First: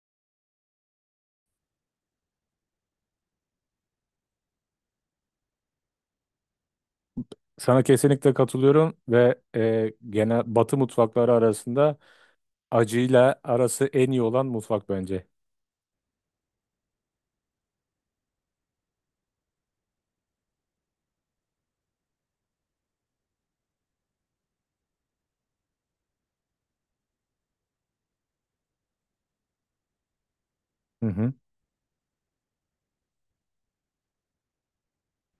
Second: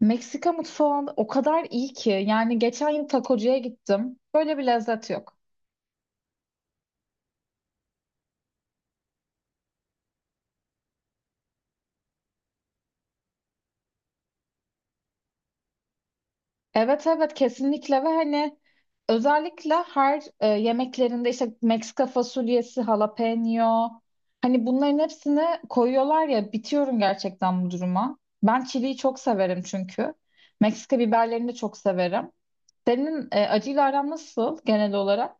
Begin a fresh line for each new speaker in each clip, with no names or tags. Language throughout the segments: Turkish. Meksika mutfağı o kadar iyi ki. Yani geçen yıl takocuya gittim. Böyle bir lezzet yok.
Sana kesinlikle katılıyorum ve genel Batı mutfakları arasında acıyla arası en iyi olan mutfak bence.
Evet evet kesinlikle ve hani özellikle her yemeklerinde işte Meksika fasulyesi, jalapeno hani bunların hepsini koyuyorlar ya bitiyorum gerçekten bu duruma. Ben çiliyi çok severim çünkü. Meksika
Hı hı.
biberlerini de çok severim. Senin acıyla aran nasıl genel olarak?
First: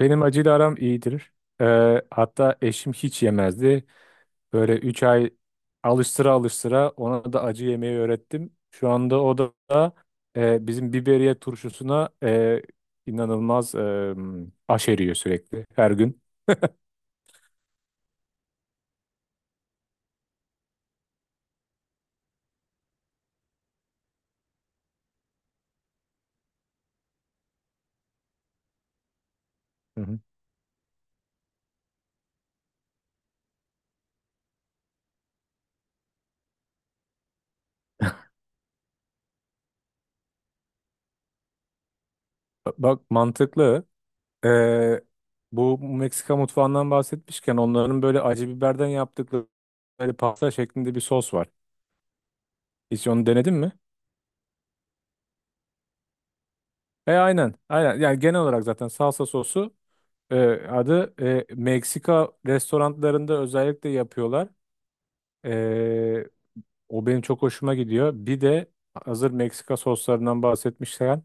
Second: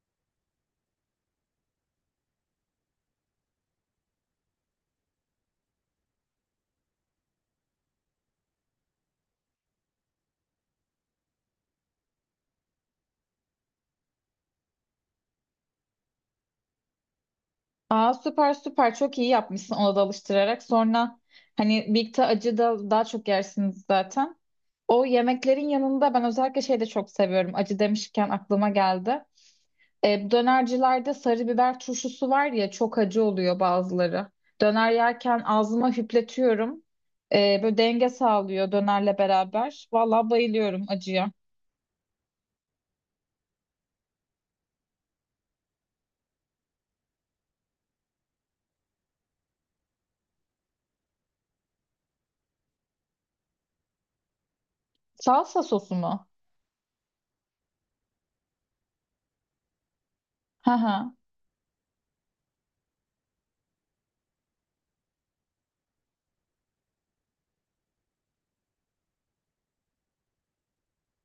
Benim acıyla aram iyidir. E, hatta eşim hiç yemezdi. Böyle 3 ay alıştıra alıştıra ona da acı yemeyi öğrettim. Şu anda o da bizim biberiye turşusuna inanılmaz aşeriyor sürekli her gün.
Aa süper süper çok iyi yapmışsın ona da alıştırarak. Sonra hani birlikte acı da daha çok yersiniz zaten. O yemeklerin yanında ben özellikle şey de çok seviyorum. Acı demişken aklıma geldi.
Hı hı.
Dönercilerde sarı biber turşusu var ya çok acı oluyor bazıları. Döner yerken ağzıma hüpletiyorum. Böyle denge sağlıyor dönerle beraber. Vallahi bayılıyorum acıya.
Bak, mantıklı. Ee, bu Meksika mutfağından bahsetmişken onların böyle acı biberden yaptıkları böyle pasta şeklinde bir sos var. Hiç onu denedin mi?
Salsa sosu mu?
Aynen. Aynen. Yani genel olarak zaten salsa sosu e,
Hı hı.
adı, Meksika restoranlarında özellikle yapıyorlar. E, o benim çok hoşuma gidiyor. Bir de hazır Meksika soslarından bahsetmişken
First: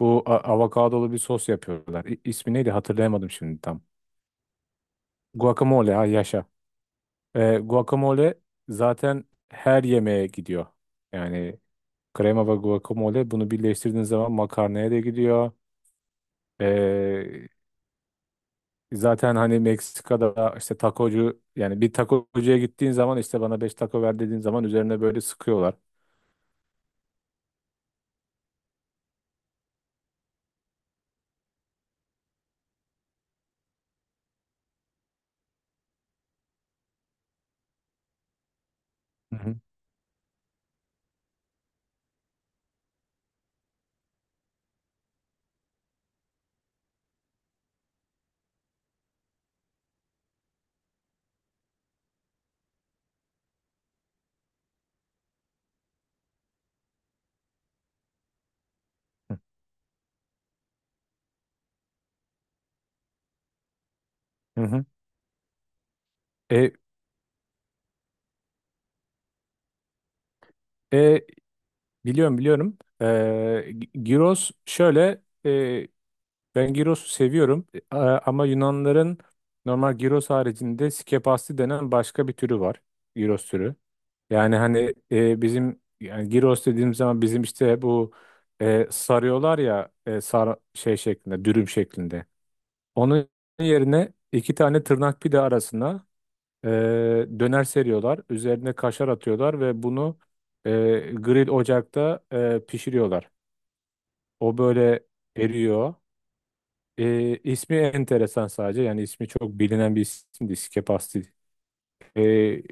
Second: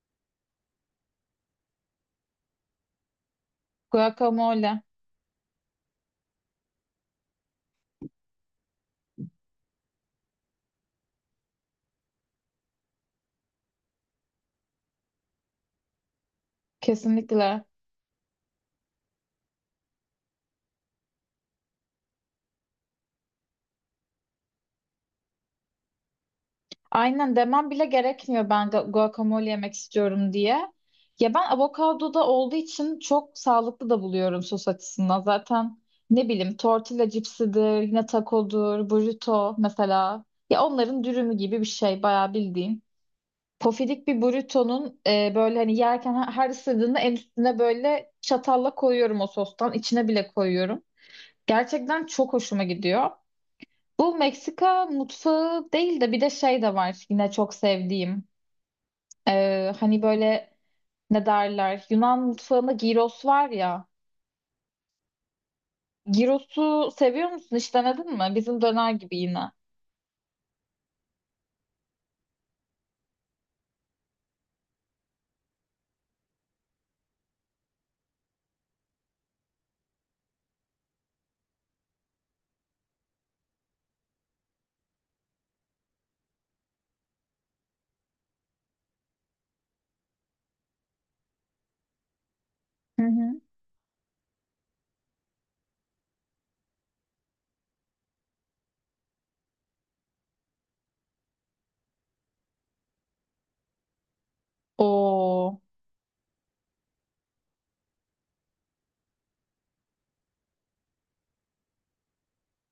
bu avokadolu bir sos yapıyorlar. İsmi neydi hatırlayamadım şimdi tam.
Guacamole.
Guacamole, ha, yaşa. Guacamole zaten her yemeğe gidiyor. Yani krema ve guacamole, bunu birleştirdiğin zaman makarnaya da gidiyor. E,
Kesinlikle.
zaten hani Meksika'da işte takocu, yani bir takocuya gittiğin zaman işte bana 5 taco ver dediğin zaman üzerine böyle sıkıyorlar.
Aynen demem bile gerekmiyor ben guacamole yemek istiyorum diye. Ya ben avokado da olduğu için çok sağlıklı da buluyorum sos açısından. Zaten ne bileyim tortilla cipsidir, yine tacodur,
Hı
burrito
hı.
mesela. Ya onların dürümü gibi bir şey bayağı bildiğin. Pofidik bir burritonun böyle hani yerken her ısırdığında en üstüne böyle çatalla koyuyorum o sostan. İçine bile koyuyorum. Gerçekten çok hoşuma gidiyor. Bu Meksika mutfağı değil de bir de şey de var yine çok sevdiğim.
Hı.
Hani böyle ne derler Yunan mutfağında gyros var ya.
Hı. E,
Gyrosu seviyor musun? Hiç denedin mi? Bizim döner gibi yine.
e, biliyorum biliyorum. Gyros şöyle, ben Giros'u seviyorum. Ama Yunanların normal Giros haricinde skepasti denen başka bir türü var. Giros türü. Yani hani bizim, yani Giros dediğimiz zaman bizim işte bu sarıyorlar ya, şey şeklinde, dürüm şeklinde.
Hı
Onun
hı.
yerine iki tane tırnak pide arasına e, döner seriyorlar. Üzerine kaşar atıyorlar ve bunu e, grill ocakta pişiriyorlar. O böyle
Oo.
eriyor. E, ismi enteresan sadece. Yani ismi çok bilinen bir isimdi. Skepasti. E,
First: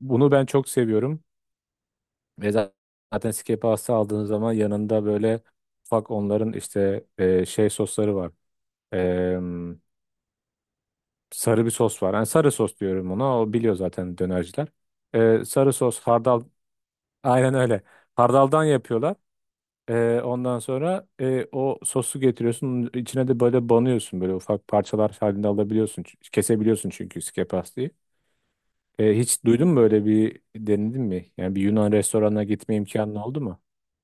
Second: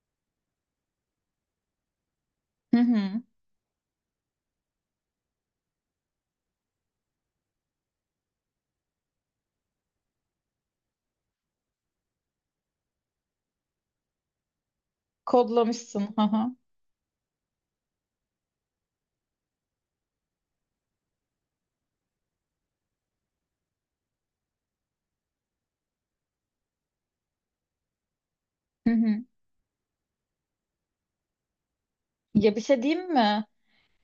bunu ben çok seviyorum. Ve
Hı hı.
zaten Skepasti aldığınız zaman yanında böyle ufak onların işte şey sosları var. E, sarı bir sos var. Yani sarı sos diyorum ona. O biliyor zaten dönerciler. Sarı sos,
Kodlamışsın. Hı
hardal.
hı.
Aynen öyle. Hardaldan yapıyorlar. Ondan sonra o sosu getiriyorsun. Onun içine de böyle banıyorsun. Böyle ufak parçalar halinde alabiliyorsun. Kesebiliyorsun çünkü iskepastayı.
Hı
Ee,
hı.
hiç duydun mu, böyle bir denedin mi? Yani bir Yunan restoranına
Ya bir
gitme
şey diyeyim
imkanın oldu
mi?
mu?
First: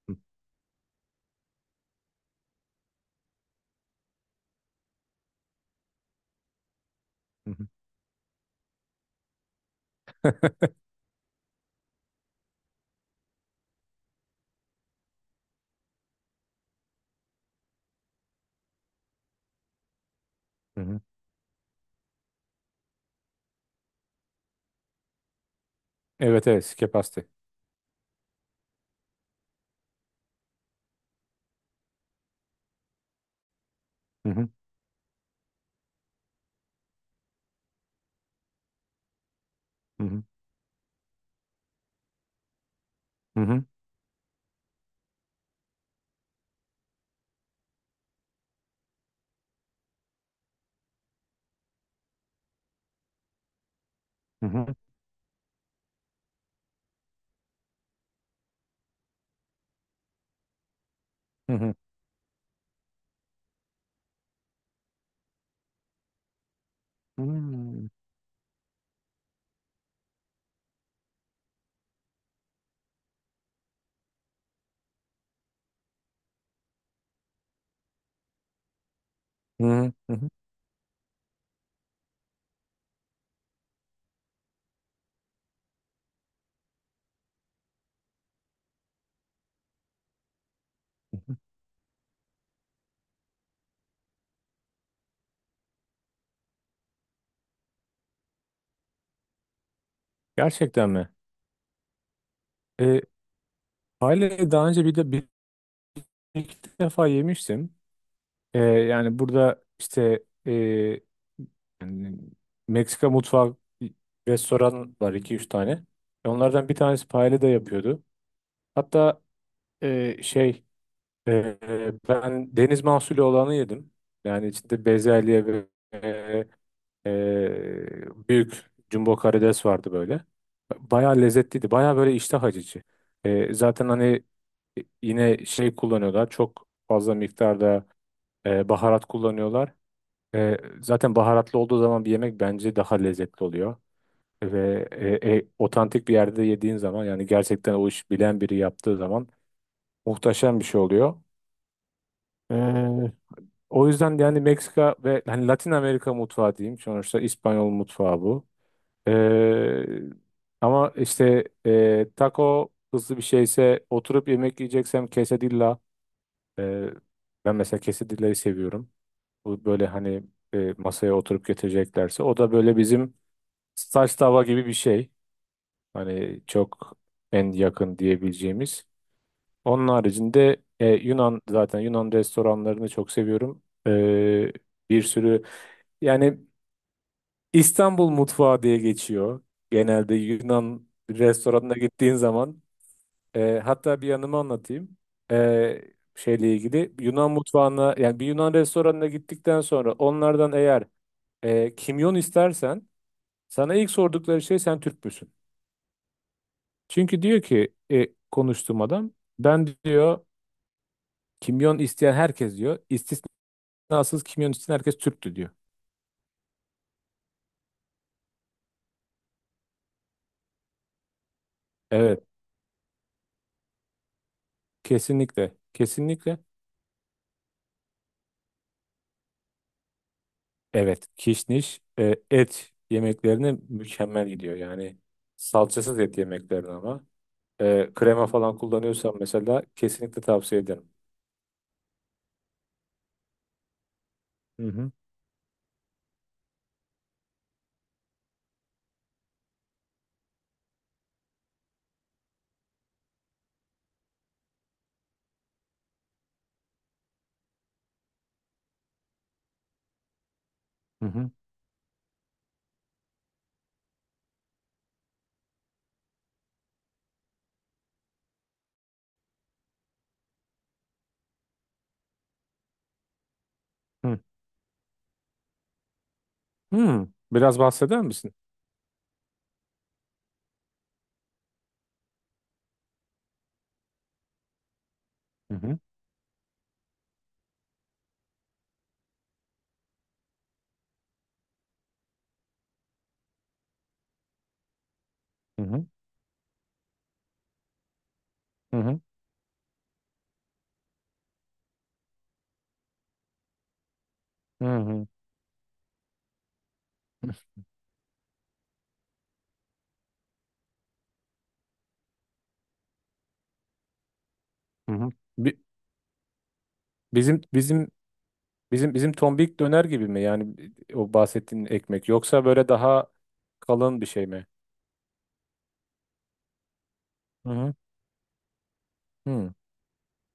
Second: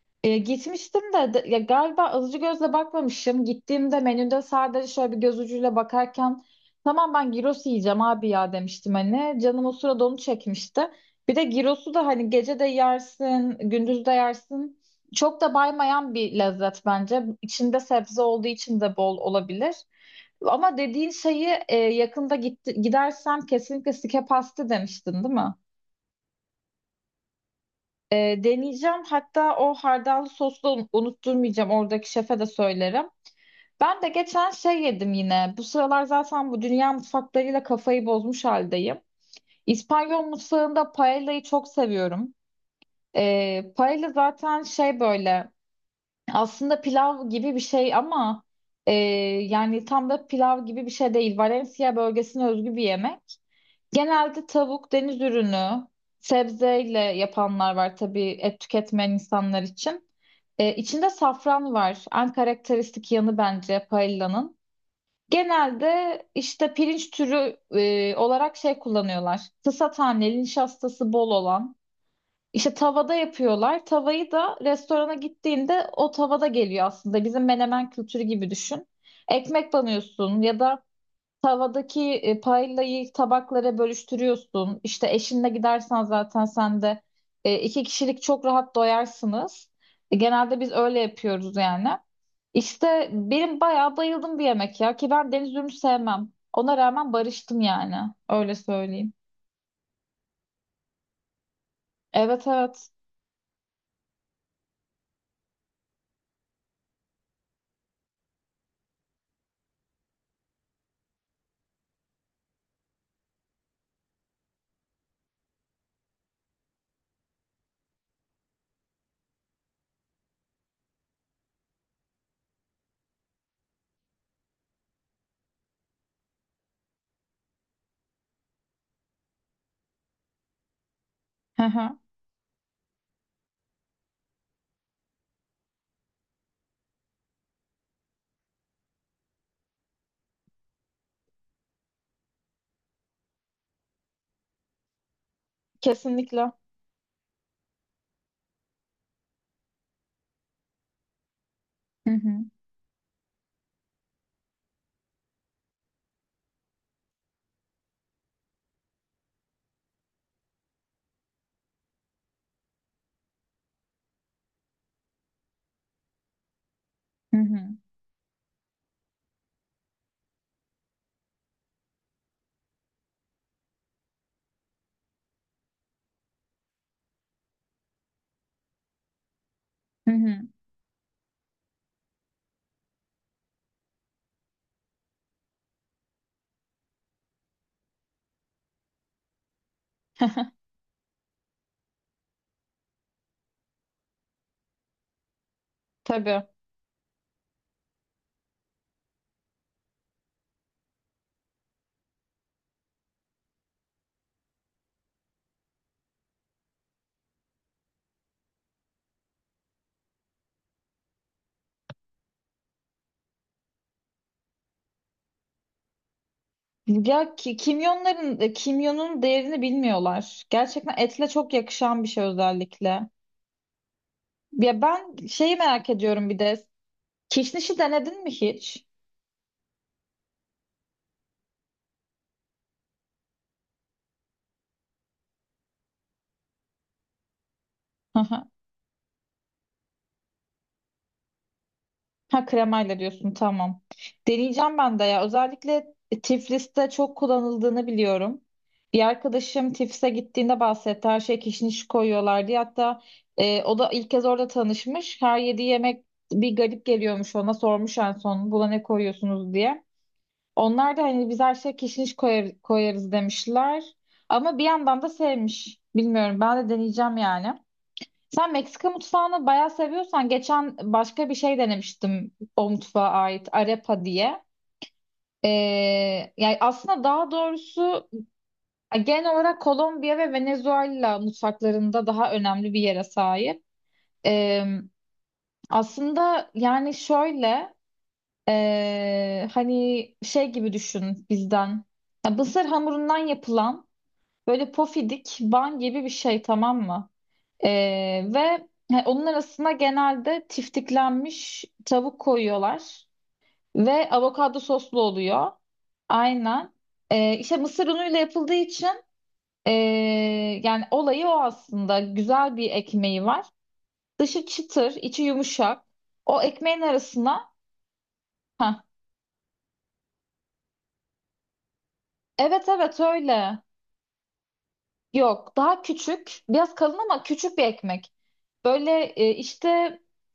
Hı
Gitmiştim de, ya galiba alıcı gözle bakmamışım. Gittiğimde menüde sadece şöyle bir göz ucuyla bakarken tamam ben gyros
hı
yiyeceğim abi ya demiştim hani. Canım o sırada onu çekmişti. Bir de gyrosu da hani gece de yersin, gündüz de yersin. Çok da baymayan bir lezzet bence. İçinde sebze olduğu için de bol olabilir. Ama
hı. Hı.
dediğin şeyi yakında gidersem kesinlikle sike pasta demiştin, değil mi?
Evet, evet, iskepastı.
Deneyeceğim. Hatta o hardallı sosu da unutturmayacağım. Oradaki şefe de söylerim. Ben de
Hı hı
geçen şey yedim yine. Bu sıralar zaten bu dünya mutfaklarıyla kafayı bozmuş haldeyim. İspanyol
hı
mutfağında paella'yı çok seviyorum.
hı hı
Paella zaten şey böyle aslında pilav gibi bir şey ama e, yani tam da pilav gibi bir şey değil. Valencia bölgesine özgü bir yemek. Genelde
hı hı
tavuk, deniz ürünü, sebzeyle yapanlar var tabii et tüketmeyen insanlar için. İçinde
hı
safran
hı.
var. En karakteristik yanı bence paellanın. Genelde işte pirinç türü
Hmm.
olarak şey kullanıyorlar. Kısa taneli, nişastası bol olan. İşte tavada yapıyorlar. Tavayı da restorana gittiğinde o tavada geliyor aslında. Bizim menemen kültürü gibi düşün. Ekmek
Hı hı hı
banıyorsun ya da tavadaki paillayı tabaklara bölüştürüyorsun. İşte eşinle gidersen zaten sen de iki kişilik çok rahat doyarsınız. Genelde biz öyle
hı hı.
yapıyoruz yani. İşte benim bayağı bayıldım bir yemek ya ki ben deniz ürünü sevmem. Ona rağmen barıştım yani. Öyle söyleyeyim.
Gerçekten mi?
Evet evet.
Ee, Hale'yi daha önce bir de bir iki defa yemiştim. Yani burada işte, yani Meksika mutfağı restoran var iki üç tane. Onlardan bir tanesi paella da yapıyordu. Hatta, şey, e, ben deniz mahsulü olanı yedim. Yani içinde bezelye ve e, büyük jumbo karides vardı böyle. Bayağı
Hı
lezzetliydi. Bayağı
hı.
böyle iştah açıcı. Zaten hani yine şey kullanıyorlar. Çok fazla miktarda baharat kullanıyorlar. E, zaten baharatlı olduğu zaman bir yemek bence daha lezzetli oluyor. Ve otantik bir yerde
Kesinlikle.
yediğin zaman, yani gerçekten o iş bilen biri yaptığı zaman muhteşem bir şey oluyor.
Hı hı.
E, o yüzden de yani Meksika ve hani Latin Amerika mutfağı diyeyim. Sonuçta İspanyol mutfağı bu. E, ama işte, taco hızlı bir şeyse, oturup yemek yiyeceksem quesadilla. E,
Hı
ben
hı.
mesela quesadillayı seviyorum. Bu böyle hani masaya oturup getireceklerse. O da böyle bizim saç tava gibi bir şey. Hani çok en yakın diyebileceğimiz. Onun
Hı hı.
haricinde, e, Yunan zaten Yunan restoranlarını çok seviyorum. Bir sürü, yani İstanbul mutfağı diye geçiyor. Genelde Yunan restoranına gittiğin zaman, hatta bir yanımı anlatayım. E,
Tabii.
şeyle ilgili Yunan mutfağına, yani bir Yunan restoranına gittikten sonra onlardan eğer kimyon istersen sana ilk sordukları şey, sen Türk müsün? Çünkü diyor ki, konuştuğum adam, ben diyor, kimyon isteyen herkes diyor, istisnasız kimyon isteyen herkes Türktü diyor.
Ya kimyonun değerini bilmiyorlar. Gerçekten etle çok yakışan bir
Evet,
şey özellikle. Ya ben
kesinlikle,
şeyi merak ediyorum bir
kesinlikle.
de. Kişnişi denedin mi hiç?
Evet, kişniş et yemeklerine mükemmel gidiyor yani, salçasız et yemeklerine. Ama
Hı
krema
hı.
falan kullanıyorsan mesela kesinlikle tavsiye ederim.
Ha kremayla diyorsun tamam.
Hı
Deneyeceğim
hı
ben de ya. Özellikle Tiflis'te çok kullanıldığını biliyorum. Bir arkadaşım Tiflis'e gittiğinde bahsetti. Her şeye kişniş koyuyorlar diye. Hatta o da ilk kez orada tanışmış. Her yediği yemek bir garip geliyormuş ona. Sormuş en son buna ne koyuyorsunuz diye. Onlar da
hı
hani
hı.
biz her şeye kişniş koyarız demişler. Ama bir yandan da sevmiş. Bilmiyorum ben de deneyeceğim yani. Sen Meksika mutfağını bayağı seviyorsan geçen başka bir şey denemiştim o mutfağa ait arepa
Hı.
diye. Ee, Yani aslında
Hmm,
daha
biraz bahseder
doğrusu
misin?
genel olarak Kolombiya ve Venezuela mutfaklarında daha önemli bir yere sahip. Ee,
Hı hı
Aslında yani şöyle hani şey gibi düşün bizden. Ya mısır hamurundan yapılan böyle pofidik
hı
ban
hı
gibi bir şey tamam mı? Ve
hı
onun arasına genelde tiftiklenmiş tavuk koyuyorlar ve avokado
hı
soslu
hı.
oluyor. Aynen. İşte mısır unuyla yapıldığı için ee, yani olayı o aslında. Güzel bir ekmeği var. Dışı çıtır,
Hı hı.
içi
Bi-
yumuşak. O ekmeğin
Bizim
arasına.
bizim
Heh.
bizim tombik döner gibi mi? Yani o bahsettiğin ekmek yoksa
Evet
böyle
evet
daha
öyle.
kalın bir şey mi?
Yok, daha küçük, biraz kalın ama
Hı
küçük bir
hı.
ekmek. Böyle
Hı.
işte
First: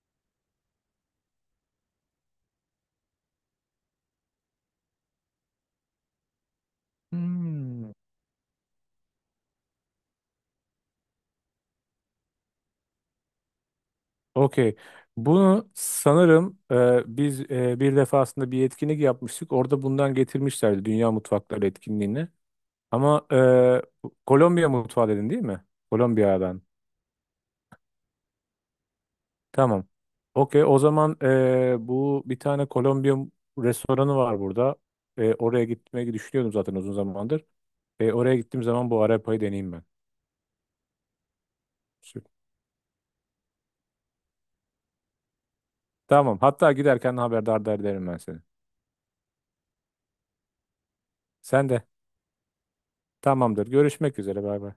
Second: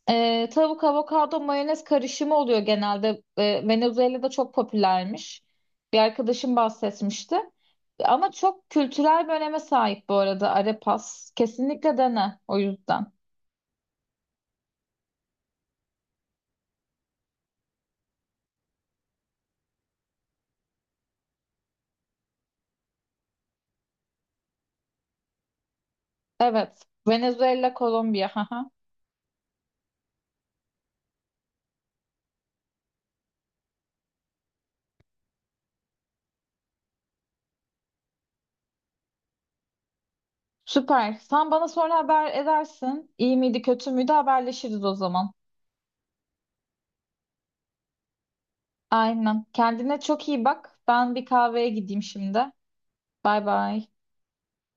tavuk, avokado, mayonez karışımı oluyor genelde. Venezuela'da çok popülermiş. Bir arkadaşım bahsetmişti.
Hmm.
Ama çok kültürel bir öneme sahip bu arada arepas. Kesinlikle dene o yüzden.
Okey. Bunu sanırım biz bir defasında bir etkinlik yapmıştık. Orada bundan getirmişlerdi, Dünya Mutfakları etkinliğini. Ama Kolombiya mutfağı dedin, değil mi? Kolombiya'dan.
Evet, Venezuela, Kolombiya. haha.
Tamam. Okey. O zaman bu bir tane Kolombiya restoranı var burada. Oraya gitmeyi düşünüyordum zaten uzun zamandır. Oraya gittiğim zaman bu arepayı deneyeyim ben.
Süper. Sen bana sonra
Süper.
haber edersin. İyi miydi, kötü müydü haberleşiriz o zaman.
Tamam. Hatta giderken haberdar da ederim ben seni.
Aynen. Kendine çok iyi bak. Ben bir kahveye
Sen de.
gideyim şimdi. Bay
Tamamdır.
bay.
Görüşmek üzere. Bay bay.